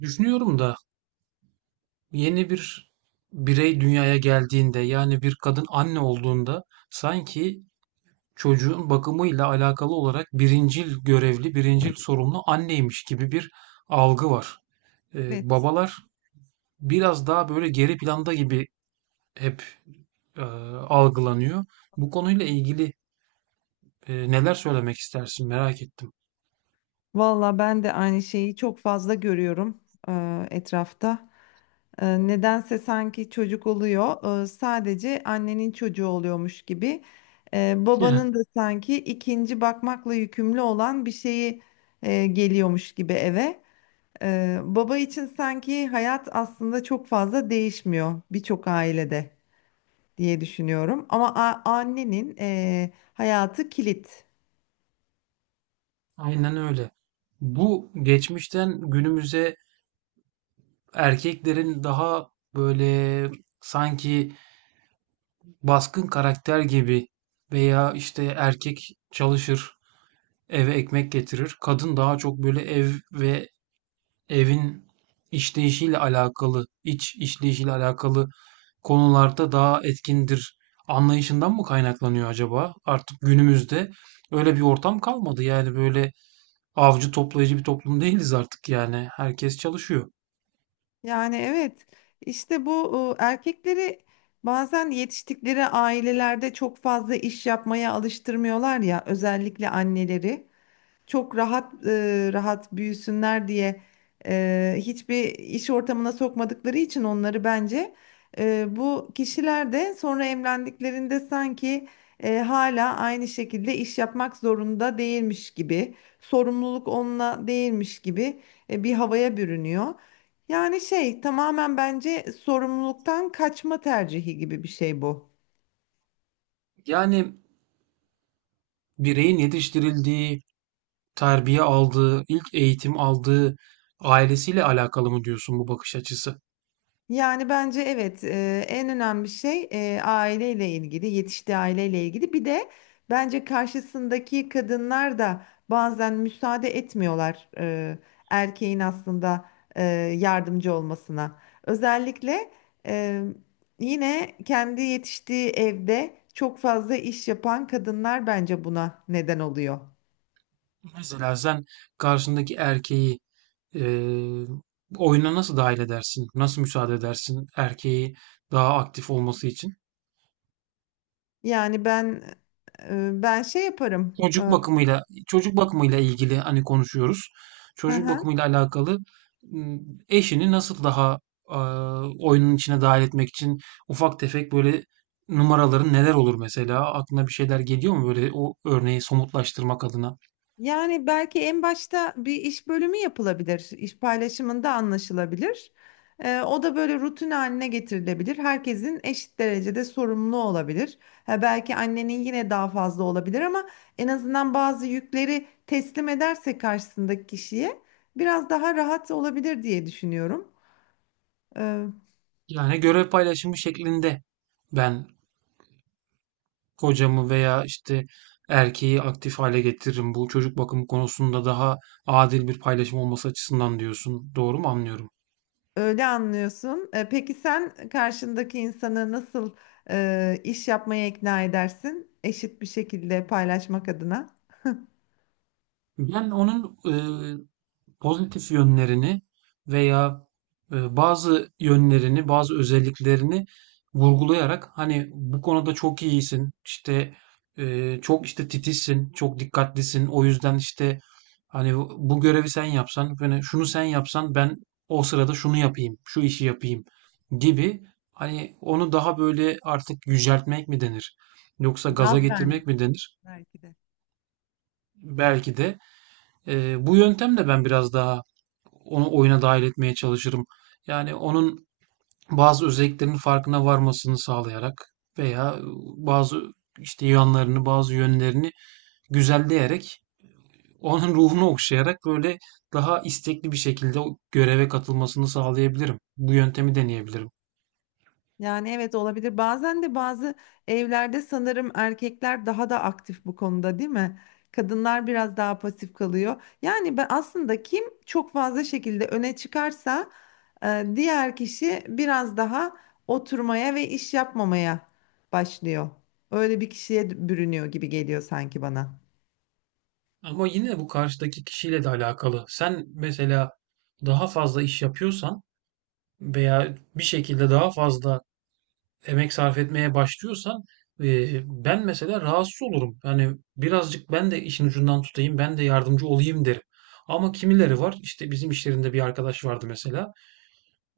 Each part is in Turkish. Düşünüyorum da yeni bir birey dünyaya geldiğinde yani bir kadın anne olduğunda sanki çocuğun bakımıyla alakalı olarak birincil görevli, birincil sorumlu anneymiş gibi bir algı var. Evet. Babalar biraz daha böyle geri planda gibi hep e, algılanıyor. Bu konuyla ilgili neler söylemek istersin merak ettim. Valla ben de aynı şeyi çok fazla görüyorum etrafta. Nedense sanki çocuk oluyor, sadece annenin çocuğu oluyormuş gibi. Babanın da sanki ikinci bakmakla yükümlü olan bir şeyi geliyormuş gibi eve. Baba için sanki hayat aslında çok fazla değişmiyor birçok ailede diye düşünüyorum. Ama annenin hayatı kilit. Aynen öyle. Bu geçmişten günümüze erkeklerin daha böyle sanki baskın karakter gibi veya işte erkek çalışır, eve ekmek getirir. Kadın daha çok böyle ev ve evin işleyişiyle alakalı, iç işleyişiyle alakalı konularda daha etkindir. Anlayışından mı kaynaklanıyor acaba? Artık günümüzde öyle bir ortam kalmadı. Yani böyle avcı toplayıcı bir toplum değiliz artık yani. Herkes çalışıyor. Yani evet, işte bu erkekleri bazen yetiştikleri ailelerde çok fazla iş yapmaya alıştırmıyorlar ya, özellikle anneleri çok rahat rahat büyüsünler diye hiçbir iş ortamına sokmadıkları için onları, bence bu kişiler de sonra evlendiklerinde sanki hala aynı şekilde iş yapmak zorunda değilmiş gibi, sorumluluk onunla değilmiş gibi bir havaya bürünüyor. Yani şey, tamamen bence sorumluluktan kaçma tercihi gibi bir şey bu. Yani bireyin yetiştirildiği, terbiye aldığı, ilk eğitim aldığı ailesiyle alakalı mı diyorsun bu bakış açısı? Yani bence evet, en önemli şey aileyle ilgili, yetiştiği aileyle ilgili. Bir de bence karşısındaki kadınlar da bazen müsaade etmiyorlar erkeğin aslında e, yardımcı olmasına. Özellikle e, yine kendi yetiştiği evde çok fazla iş yapan kadınlar bence buna neden oluyor. Mesela sen karşındaki erkeği eee oyuna nasıl dahil edersin? Nasıl müsaade edersin erkeği daha aktif olması için? Yani ben ben şey yaparım. Çocuk E, bakımıyla çocuk bakımıyla ilgili hani konuşuyoruz. hı Çocuk hı. bakımıyla alakalı eşini nasıl daha oyunun içine dahil etmek için ufak tefek böyle numaraların neler olur mesela? Aklına bir şeyler geliyor mu böyle o örneği somutlaştırmak adına? Yani belki en başta bir iş bölümü yapılabilir, iş paylaşımında anlaşılabilir. O da böyle rutin haline getirilebilir. Herkesin eşit derecede sorumlu olabilir. Ha, belki annenin yine daha fazla olabilir ama en azından bazı yükleri teslim ederse karşısındaki kişiye biraz daha rahat olabilir diye düşünüyorum. Ee, Yani görev paylaşımı şeklinde ben kocamı veya, işte, erkeği aktif hale getiririm. Bu çocuk bakımı konusunda daha adil bir paylaşım olması açısından diyorsun. Doğru mu anlıyorum? Öyle anlıyorsun. Peki sen karşındaki insanı nasıl iş yapmaya ikna edersin? Eşit bir şekilde paylaşmak adına. Ben onun, pozitif yönlerini veya bazı yönlerini, bazı özelliklerini vurgulayarak hani bu konuda çok iyisin, işte çok işte titizsin, çok dikkatlisin. O yüzden işte hani bu görevi sen yapsan, hani şunu sen yapsan ben o sırada şunu yapayım, şu işi yapayım gibi hani onu daha böyle artık yüceltmek mi denir? Yoksa gaza Gaz verme. getirmek mi denir? Belki de. Belki de bu yöntemle ben biraz daha onu oyuna dahil etmeye çalışırım. Yani onun bazı özelliklerinin farkına varmasını sağlayarak veya bazı işte yanlarını, bazı yönlerini güzelleyerek onun ruhunu okşayarak böyle daha istekli bir şekilde o göreve katılmasını sağlayabilirim. Bu yöntemi deneyebilirim. Yani evet, olabilir. Bazen de bazı evlerde sanırım erkekler daha da aktif bu konuda, değil mi? Kadınlar biraz daha pasif kalıyor. Yani ben aslında kim çok fazla şekilde öne çıkarsa diğer kişi biraz daha oturmaya ve iş yapmamaya başlıyor. Öyle bir kişiye bürünüyor gibi geliyor sanki bana. Ama yine bu karşıdaki kişiyle de alakalı. Sen mesela daha fazla iş yapıyorsan veya bir şekilde daha fazla emek sarf etmeye başlıyorsan e, ben mesela rahatsız olurum. Yani birazcık ben de işin ucundan tutayım, ben de yardımcı olayım derim. Ama kimileri var işte bizim işlerinde bir arkadaş vardı mesela.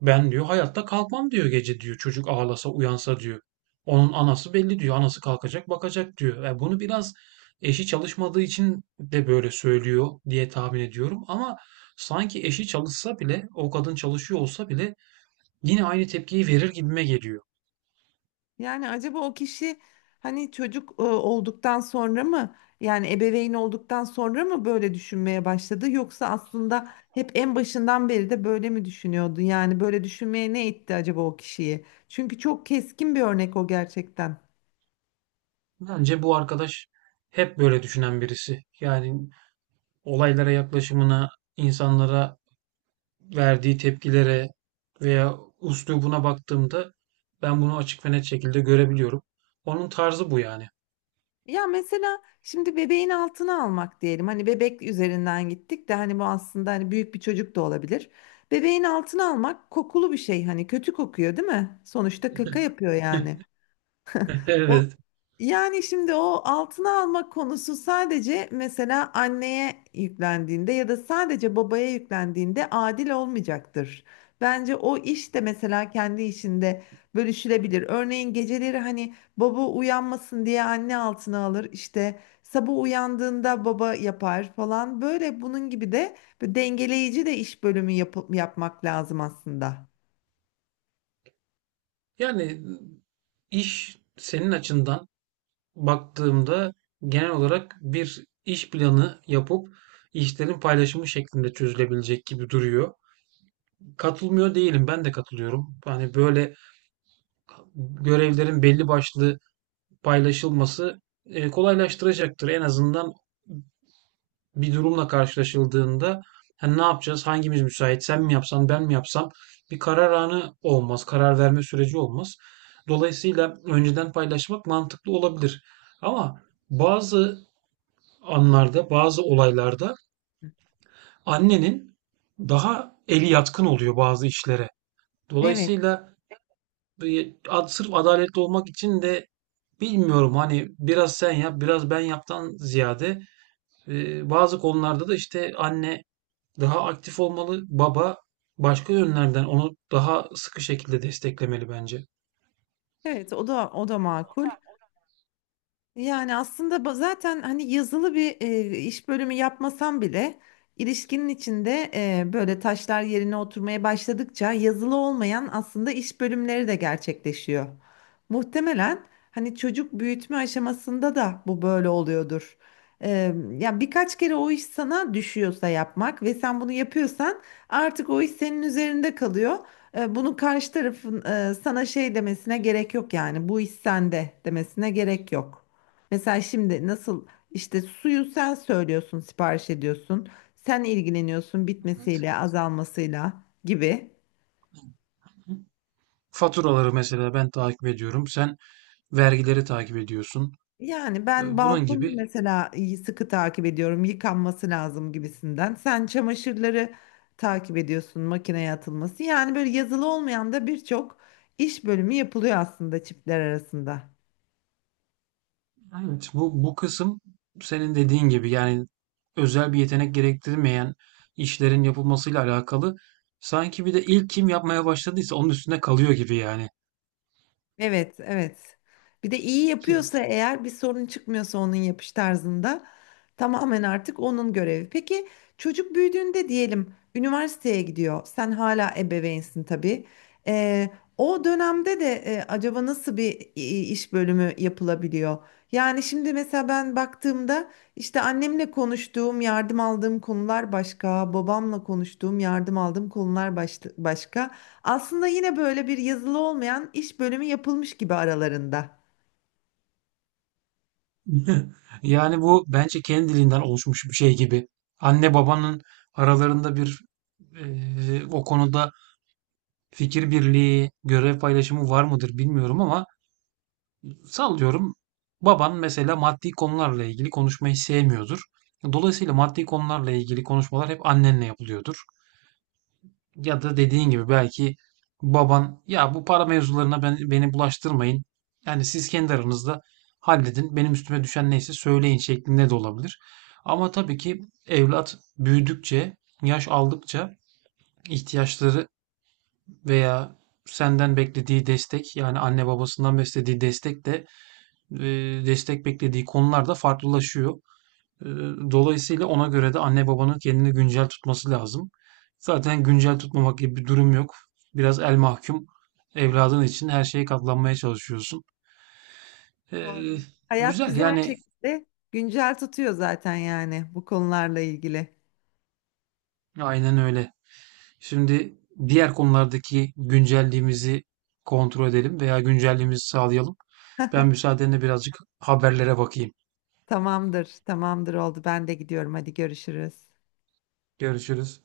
Ben diyor hayatta kalkmam diyor gece diyor çocuk ağlasa uyansa diyor. Onun anası belli diyor. Anası kalkacak bakacak diyor. Yani bunu biraz eşi çalışmadığı için de böyle söylüyor diye tahmin ediyorum. Ama sanki eşi çalışsa bile o kadın çalışıyor olsa bile yine aynı tepkiyi verir gibime geliyor. Yani acaba o kişi hani çocuk olduktan sonra mı, yani ebeveyn olduktan sonra mı böyle düşünmeye başladı, yoksa aslında hep en başından beri de böyle mi düşünüyordu? Yani böyle düşünmeye ne itti acaba o kişiyi? Çünkü çok keskin bir örnek o gerçekten. Bence bu arkadaş hep böyle düşünen birisi. Yani olaylara yaklaşımına, insanlara verdiği tepkilere veya üslubuna baktığımda ben bunu açık ve net şekilde görebiliyorum. Onun tarzı bu yani. Ya mesela şimdi bebeğin altına almak diyelim. Hani bebek üzerinden gittik de hani bu aslında hani büyük bir çocuk da olabilir. Bebeğin altına almak kokulu bir şey, hani kötü kokuyor değil mi? Sonuçta kaka yapıyor yani. O, Evet. yani şimdi o altına almak konusu sadece mesela anneye yüklendiğinde ya da sadece babaya yüklendiğinde adil olmayacaktır. Bence o iş de mesela kendi işinde bölüşülebilir. Örneğin geceleri hani baba uyanmasın diye anne altına alır, işte sabah uyandığında baba yapar falan. Böyle bunun gibi de bir dengeleyici de iş bölümü yapmak lazım aslında. Yani iş senin açından baktığımda genel olarak bir iş planı yapıp işlerin paylaşımı şeklinde çözülebilecek gibi duruyor. Katılmıyor değilim. Ben de katılıyorum. Hani böyle görevlerin belli başlı paylaşılması, kolaylaştıracaktır. En azından bir durumla karşılaşıldığında, hani, ne yapacağız, hangimiz müsait, sen mi yapsan, ben mi yapsam bir karar anı olmaz, karar verme süreci olmaz. Dolayısıyla önceden paylaşmak mantıklı olabilir ama bazı anlarda, bazı olaylarda annenin daha eli yatkın oluyor bazı işlere. Evet, Dolayısıyla sırf adaletli olmak için de bilmiyorum hani biraz sen yap biraz ben yaptan ziyade bazı konularda da işte anne daha aktif olmalı baba başka yönlerden onu daha sıkı şekilde desteklemeli bence. evet, o da o da makul. Yani aslında zaten hani yazılı bir iş bölümü yapmasam bile ilişkinin içinde böyle taşlar yerine oturmaya başladıkça yazılı olmayan aslında iş bölümleri de gerçekleşiyor. Muhtemelen hani çocuk büyütme aşamasında da bu böyle oluyordur. E, Ya birkaç kere o iş sana düşüyorsa yapmak ve sen bunu yapıyorsan artık o iş senin üzerinde kalıyor. Bunu karşı tarafın sana şey demesine gerek yok, yani bu iş sende demesine gerek yok. Mesela şimdi nasıl işte suyu sen söylüyorsun, sipariş ediyorsun. Sen ilgileniyorsun bitmesiyle, azalmasıyla gibi. Faturaları mesela ben takip ediyorum sen vergileri takip ediyorsun. Yani ben E, bunun balkonu gibi. mesela sıkı takip ediyorum. Yıkanması lazım gibisinden. Sen çamaşırları takip ediyorsun, makineye atılması. Yani böyle yazılı olmayan da birçok iş bölümü yapılıyor aslında çiftler arasında. Evet, bu kısım senin dediğin gibi yani özel bir yetenek gerektirmeyen işlerin yapılmasıyla alakalı. Sanki bir de ilk kim yapmaya başladıysa onun üstüne kalıyor gibi yani. Evet, evet. Bir de iyi yapıyorsa, eğer bir sorun çıkmıyorsa onun yapış tarzında, tamamen artık onun görevi. Peki çocuk büyüdüğünde diyelim üniversiteye gidiyor. Sen hala ebeveynsin tabii. Ee, O dönemde de acaba nasıl bir iş bölümü yapılabiliyor? Yani şimdi mesela ben baktığımda işte annemle konuştuğum, yardım aldığım konular başka, babamla konuştuğum, yardım aldığım konular başka. Aslında yine böyle bir yazılı olmayan iş bölümü yapılmış gibi aralarında. Yani bu bence kendiliğinden oluşmuş bir şey gibi. Anne babanın aralarında bir o konuda fikir birliği, görev paylaşımı var mıdır bilmiyorum ama sallıyorum. Baban mesela maddi konularla ilgili konuşmayı sevmiyordur. Dolayısıyla maddi konularla ilgili konuşmalar hep annenle yapılıyordur. Ya da dediğin gibi belki baban ya bu para mevzularına beni bulaştırmayın. Yani siz kendi aranızda halledin. Benim üstüme düşen neyse söyleyin şeklinde de olabilir. Ama tabii ki evlat büyüdükçe, yaş aldıkça ihtiyaçları veya senden beklediği destek yani anne babasından beklediği e, destek beklediği konular da farklılaşıyor. E, Dolayısıyla ona göre de anne babanın kendini güncel tutması lazım. Zaten güncel tutmamak gibi bir durum yok. Biraz el mahkum Evet, evladın için her şeye katlanmaya çalışıyorsun. E, doğru. Hayat Güzel bizi her yani, şekilde güncel tutuyor zaten yani bu konularla ilgili. aynen öyle. Şimdi diğer konulardaki güncelliğimizi kontrol edelim veya güncelliğimizi sağlayalım. Ben müsaadenle birazcık haberlere bakayım. Tamamdır, tamamdır, oldu. Ben de gidiyorum. Hadi görüşürüz. Görüşürüz.